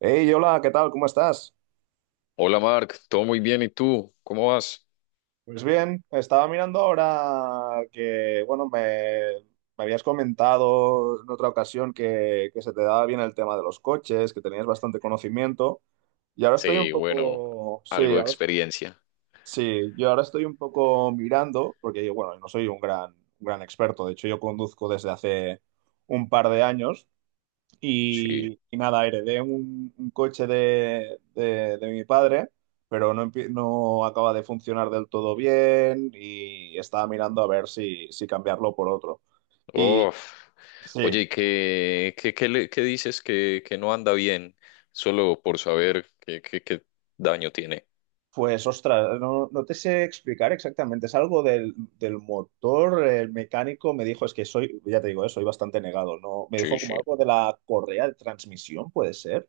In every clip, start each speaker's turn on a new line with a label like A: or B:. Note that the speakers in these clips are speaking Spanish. A: Hey, hola, ¿qué tal? ¿Cómo estás?
B: Hola Mark, todo muy bien, ¿y tú? ¿Cómo vas?
A: Pues bien, estaba mirando ahora que, bueno, me habías comentado en otra ocasión que se te daba bien el tema de los coches, que tenías bastante conocimiento, y ahora estoy un
B: Sí, bueno,
A: poco, sí,
B: algo de
A: ahora,
B: experiencia.
A: sí, yo ahora estoy un poco mirando, porque yo, bueno, no soy un gran experto. De hecho yo conduzco desde hace un par de años,
B: Sí.
A: y nada, heredé un coche de, de mi padre, pero no, no acaba de funcionar del todo bien y estaba mirando a ver si, si cambiarlo por otro. Y
B: Uf.
A: sí,
B: Oye, ¿y qué dices que no anda bien? Solo por saber qué daño tiene.
A: pues ostras, no, no te sé explicar exactamente, es algo del, del motor. El mecánico me dijo, es que soy, ya te digo, soy bastante negado, ¿no? Me dijo
B: Sí,
A: como
B: sí.
A: algo de la correa de transmisión, puede ser.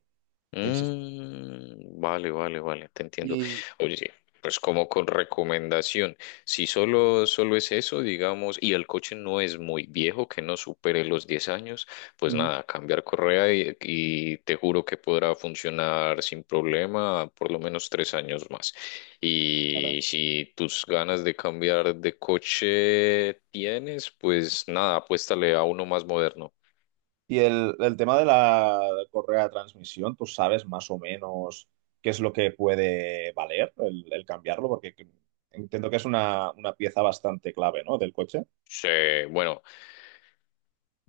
A: Existe.
B: Vale, vale, vale, te entiendo.
A: Y...
B: Oye, sí, pues como con recomendación, si solo es eso, digamos, y el coche no es muy viejo, que no supere los 10 años, pues
A: Ujú.
B: nada, cambiar correa y te juro que podrá funcionar sin problema por lo menos tres años más. Y si tus ganas de cambiar de coche tienes, pues nada, apuéstale a uno más moderno.
A: Y el tema de la correa de transmisión, ¿tú sabes más o menos qué es lo que puede valer el cambiarlo? Entiendo que es una pieza bastante clave, ¿no? Del coche.
B: Sí, bueno.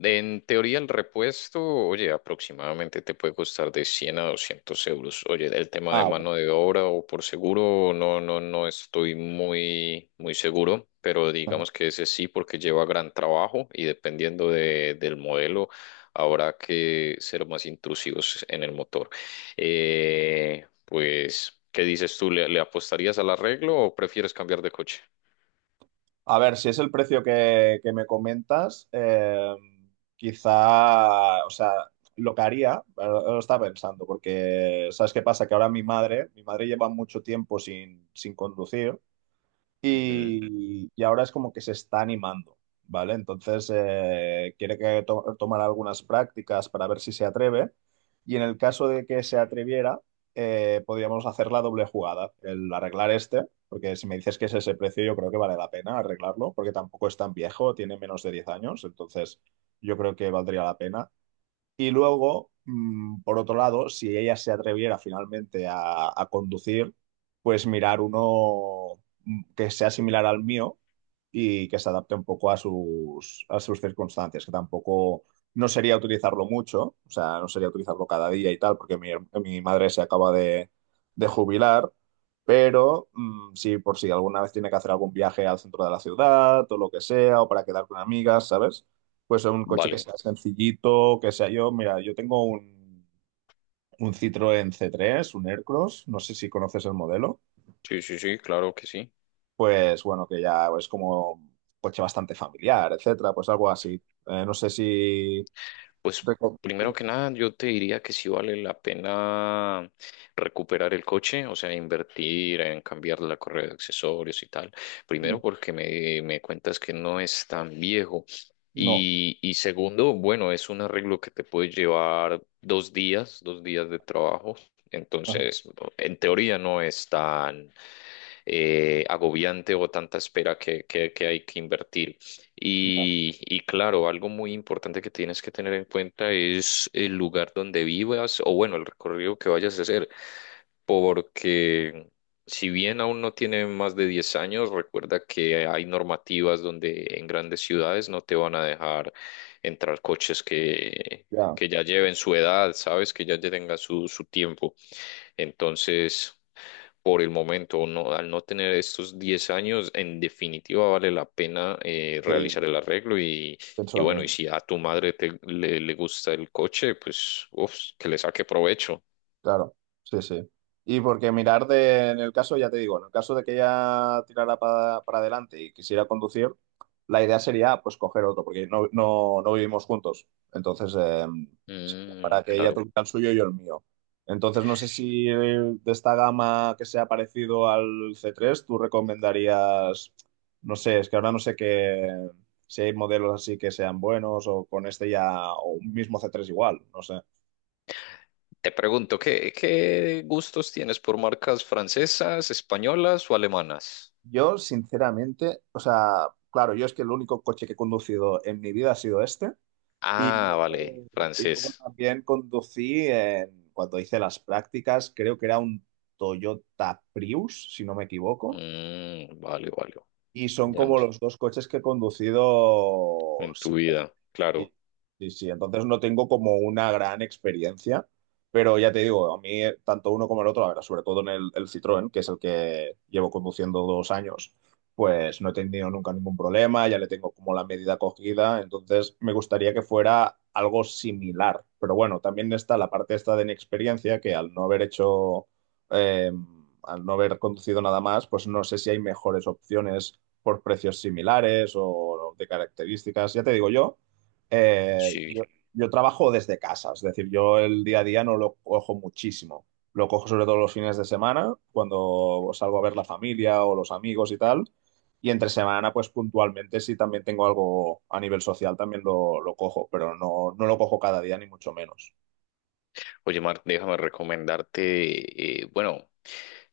B: En teoría, el repuesto, oye, aproximadamente te puede costar de 100 a 200 euros. Oye, el tema de
A: Ah, bueno.
B: mano de obra o por seguro, no, no, no estoy muy, muy seguro, pero
A: Ajá.
B: digamos que ese sí, porque lleva gran trabajo y dependiendo del modelo, habrá que ser más intrusivos en el motor. Pues, ¿qué dices tú? ¿Le apostarías al arreglo o prefieres cambiar de coche?
A: A ver, si es el precio que me comentas, quizá, o sea, lo que haría, ahora lo estaba pensando, porque ¿sabes qué pasa? Que ahora mi madre lleva mucho tiempo sin, sin conducir.
B: Ujú.
A: Y, y ahora es como que se está animando, ¿vale? Entonces quiere tomar algunas prácticas para ver si se atreve, y en el caso de que se atreviera, podríamos hacer la doble jugada, el arreglar este, porque si me dices que es ese precio, yo creo que vale la pena arreglarlo, porque tampoco es tan viejo, tiene menos de 10 años. Entonces yo creo que valdría la pena. Y luego, por otro lado, si ella se atreviera finalmente a conducir, pues mirar uno que sea similar al mío y que se adapte un poco a sus circunstancias, que tampoco no sería utilizarlo mucho, o sea, no sería utilizarlo cada día y tal, porque mi madre se acaba de jubilar, pero sí, por si alguna vez tiene que hacer algún viaje al centro de la ciudad o lo que sea, o para quedar con amigas, ¿sabes? Pues un coche que
B: Vale.
A: sea sencillito, que sea yo. Mira, yo tengo un Citroën C3, un Aircross, no sé si conoces el modelo.
B: Sí, sí, sí, claro que sí.
A: Pues bueno, que ya es como un coche bastante familiar, etcétera, pues algo así. No sé si.
B: Pues
A: reco-
B: primero que nada, yo te diría que sí vale la pena recuperar el coche, o sea, invertir en cambiar la correa de accesorios y tal. Primero porque me cuentas que no es tan viejo.
A: No,
B: Y segundo, bueno, es un arreglo que te puede llevar dos días de trabajo.
A: ajá,
B: Entonces, en teoría no es tan, agobiante o tanta espera que hay que invertir.
A: ya,
B: Y claro, algo muy importante que tienes que tener en cuenta es el lugar donde vivas o bueno, el recorrido que vayas a hacer, porque si bien aún no tiene más de 10 años, recuerda que hay normativas donde en grandes ciudades no te van a dejar entrar coches
A: ya,
B: que ya lleven su edad, sabes, que ya tengan su, su tiempo. Entonces, por el momento, no, al no tener estos 10 años, en definitiva vale la pena
A: sí,
B: realizar el arreglo
A: pienso
B: y
A: lo
B: bueno, y
A: mismo.
B: si a tu madre le gusta el coche, pues uf, que le saque provecho.
A: Claro, sí, sí. Y porque mirar de, en el caso, ya te digo, en el caso de que ella tirara para adelante y quisiera conducir, la idea sería pues coger otro, porque no, no, no vivimos juntos. Entonces, para que ella
B: Claro.
A: tuviera el suyo y yo el mío. Entonces, no sé si de esta gama que sea parecido al c tres, tú recomendarías, no sé, es que ahora no sé qué, si hay modelos así que sean buenos o con este ya, o un mismo c tres igual, no sé.
B: Te pregunto, ¿qué, qué gustos tienes por marcas francesas, españolas o alemanas?
A: Yo, sinceramente, o sea, claro, yo es que el único coche que he conducido en mi vida ha sido este. Y
B: Ah,
A: luego,
B: vale,
A: y luego
B: francés.
A: también cuando hice las prácticas, creo que era un Toyota Prius, si no me equivoco.
B: Vale, vale.
A: Y son
B: Ya no
A: como
B: sé,
A: los dos coches que he conducido.
B: en tu vida, claro.
A: Sí, sí, sí. Entonces no tengo como una gran experiencia, pero ya te digo, a mí tanto uno como el otro, a ver, sobre todo en el Citroën, que es el que llevo conduciendo dos años, pues no he tenido nunca ningún problema, ya le tengo como la medida cogida. Entonces me gustaría que fuera algo similar. Pero bueno, también está la parte esta de inexperiencia, que al no haber hecho, eh, al no haber conducido nada más, pues no sé si hay mejores opciones por precios similares o de características. Ya te digo yo. Eh,
B: Sí.
A: yo, yo trabajo desde casa, es decir, yo el día a día no lo cojo muchísimo. Lo cojo sobre todo los fines de semana, cuando salgo a ver la familia o los amigos y tal. Y entre semana, pues puntualmente, si también tengo algo a nivel social, también lo cojo, pero no, no lo cojo cada día, ni mucho menos.
B: Oye, Mar, déjame recomendarte, bueno,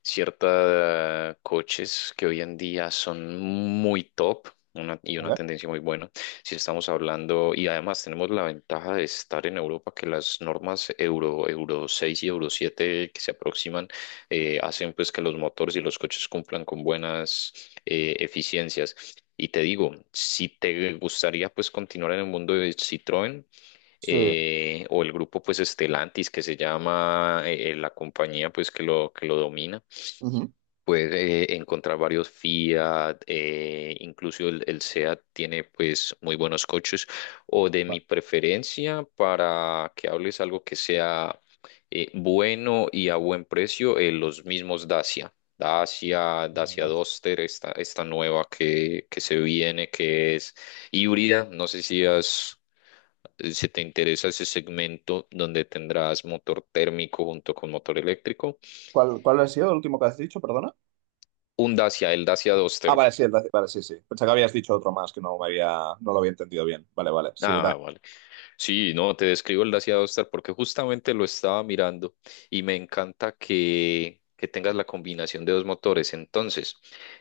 B: ciertos coches que hoy en día son muy top y una
A: ¿Vale?
B: tendencia muy buena. Si estamos hablando, y además tenemos la ventaja de estar en Europa, que las normas Euro 6 y Euro 7 que se aproximan hacen pues que los motores y los coches cumplan con buenas eficiencias. Y te digo, si te gustaría pues continuar en el mundo de Citroën,
A: Sí.
B: o el grupo pues Estelantis que se llama la compañía pues que lo domina.
A: Ujú.
B: Puedes encontrar varios Fiat, incluso el Seat tiene pues muy buenos coches o de mi
A: Vale,
B: preferencia para que hables algo que sea bueno y a buen precio, los mismos Dacia. Dacia
A: vale.
B: Duster, esta nueva que se viene, que es híbrida. No sé si has si te interesa ese segmento donde tendrás motor térmico junto con motor eléctrico,
A: ¿Cuál, cuál ha sido el último que has dicho, perdona?
B: un Dacia, el Dacia
A: Ah,
B: Duster.
A: vale, sí, vale, sí, sí. Pensé que habías dicho otro más que no me había, no lo había entendido bien. Vale, vale, sí, da-
B: Ah, vale. Sí, no, te describo el Dacia Duster porque justamente lo estaba mirando y me encanta que tengas la combinación de dos motores. Entonces,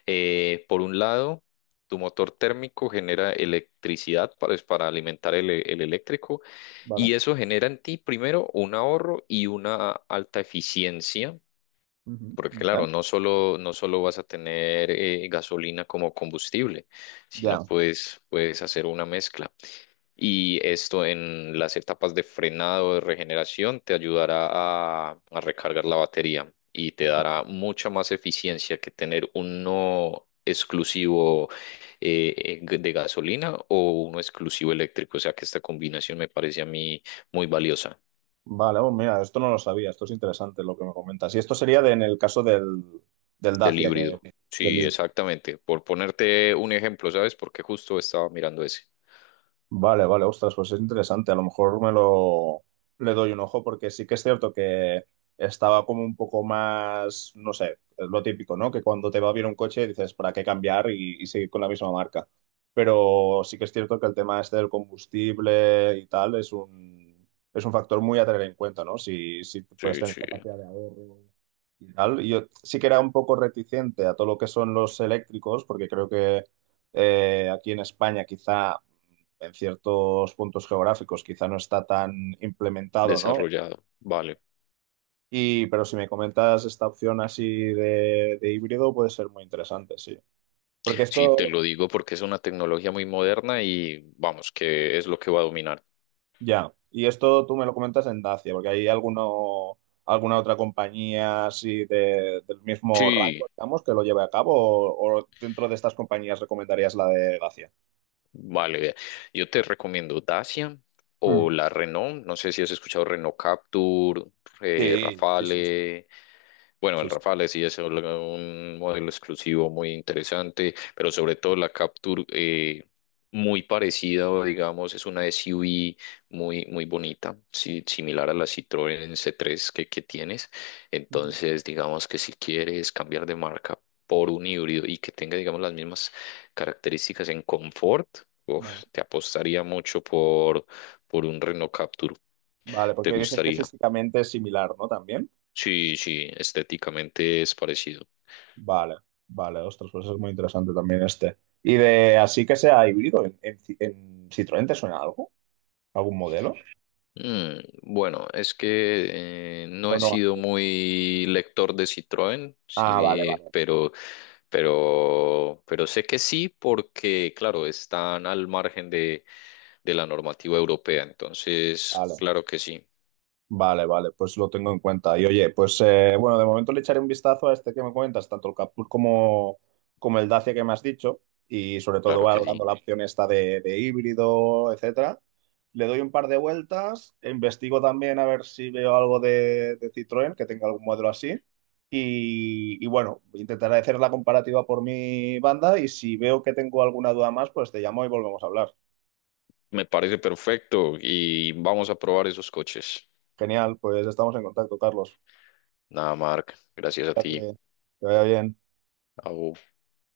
B: por un lado, tu motor térmico genera electricidad para alimentar el eléctrico y
A: vale.
B: eso genera en ti primero un ahorro y una alta eficiencia.
A: Ujú.
B: Porque
A: Vale.
B: claro, no solo vas a tener gasolina como combustible, sino
A: Ya.
B: puedes hacer una mezcla. Y esto en las etapas de frenado, de regeneración, te ayudará a recargar la batería y te
A: Va-
B: dará mucha más eficiencia que tener uno exclusivo de gasolina o uno exclusivo eléctrico. O sea que esta combinación me parece a mí muy valiosa.
A: vale, oh, mira, esto no lo sabía, esto es interesante lo que me comentas. Y esto sería en el caso del, del
B: Del
A: Dacia, que,
B: híbrido. Sí,
A: del,
B: exactamente. Por ponerte un ejemplo, ¿sabes? Porque justo estaba mirando ese.
A: vale, vale, ostras, pues es interesante. A lo mejor me lo le doy un ojo, porque sí que es cierto que estaba como un poco más, no sé, es lo típico, ¿no? Que cuando te va bien un coche dices, ¿para qué cambiar y seguir con la misma marca? Pero sí que es cierto que el tema este del combustible y tal es un factor muy a tener en cuenta, ¿no? Si, si puedes
B: Sí,
A: tener
B: sí.
A: capacidad de ahorro y tal. Y yo sí que era un poco reticente a todo lo que son los eléctricos, porque creo que aquí en España quizá en ciertos puntos geográficos quizá no está tan implementado, ¿no?
B: Desarrollado. Vale.
A: Y, pero si me comentas esta opción así de híbrido puede ser muy interesante, sí. Porque
B: Sí,
A: esto,
B: te lo digo porque es una tecnología muy moderna y vamos, que es lo que va a dominar.
A: ya, y esto tú me lo comentas en Dacia, porque hay alguno, alguna otra compañía así del mismo rango,
B: Sí,
A: digamos, que lo lleve a cabo o dentro de estas compañías recomendarías la de Dacia.
B: vale. Vea. Yo te recomiendo Dacia
A: Mm.
B: o la Renault. No sé si has escuchado Renault Captur,
A: Sí, sí, sí, sí,
B: Rafale. Bueno,
A: sí.
B: el
A: Sí.
B: Rafale sí es un modelo exclusivo muy interesante, pero sobre todo la Capture muy parecida, o digamos, es una SUV muy, muy bonita, sí, similar a la Citroën c tres que tienes.
A: Ujú.
B: Entonces, digamos que si quieres cambiar de marca por un híbrido y que tenga, digamos, las mismas características en confort,
A: Vale.
B: uf, te apostaría mucho por un Renault Capture.
A: Vale,
B: ¿Te
A: porque dices que
B: gustaría?
A: físicamente es similar, ¿no? También.
B: Sí, sí, estéticamente es parecido.
A: Vale, vale, ostras, pues es muy interesante también este. Y de así que sea híbrido, en, en Citroën te suena algo? ¿Algún modelo?
B: Bueno, es que no
A: ¿O
B: he
A: no?
B: sido muy lector de Citroën,
A: Ah, vale,
B: sí,
A: vale,
B: pero sé que sí, porque, claro, están al margen de la normativa europea. Entonces,
A: vale.
B: claro que sí,
A: Vale, vale, pues lo tengo en cuenta. Y oye, pues bueno, de momento le echaré un vistazo a este que me comentas, tanto el captur como, como el Dacia que me has dicho, y sobre todo
B: claro que
A: valorando
B: sí.
A: la opción esta de híbrido, etcétera. Le doy un par de vueltas, investigo también a ver si veo algo de Citroën, que tenga algún modelo así. Y bueno, intentaré hacer la comparativa por mi banda y si veo que tengo alguna duda más, pues te llamo y volvemos a hablar.
B: Me parece perfecto y vamos a probar esos coches.
A: Genial, pues estamos en contacto, Carlos.
B: Nada, Marc, gracias a ti.
A: Fíjate, que vaya bien.
B: Au.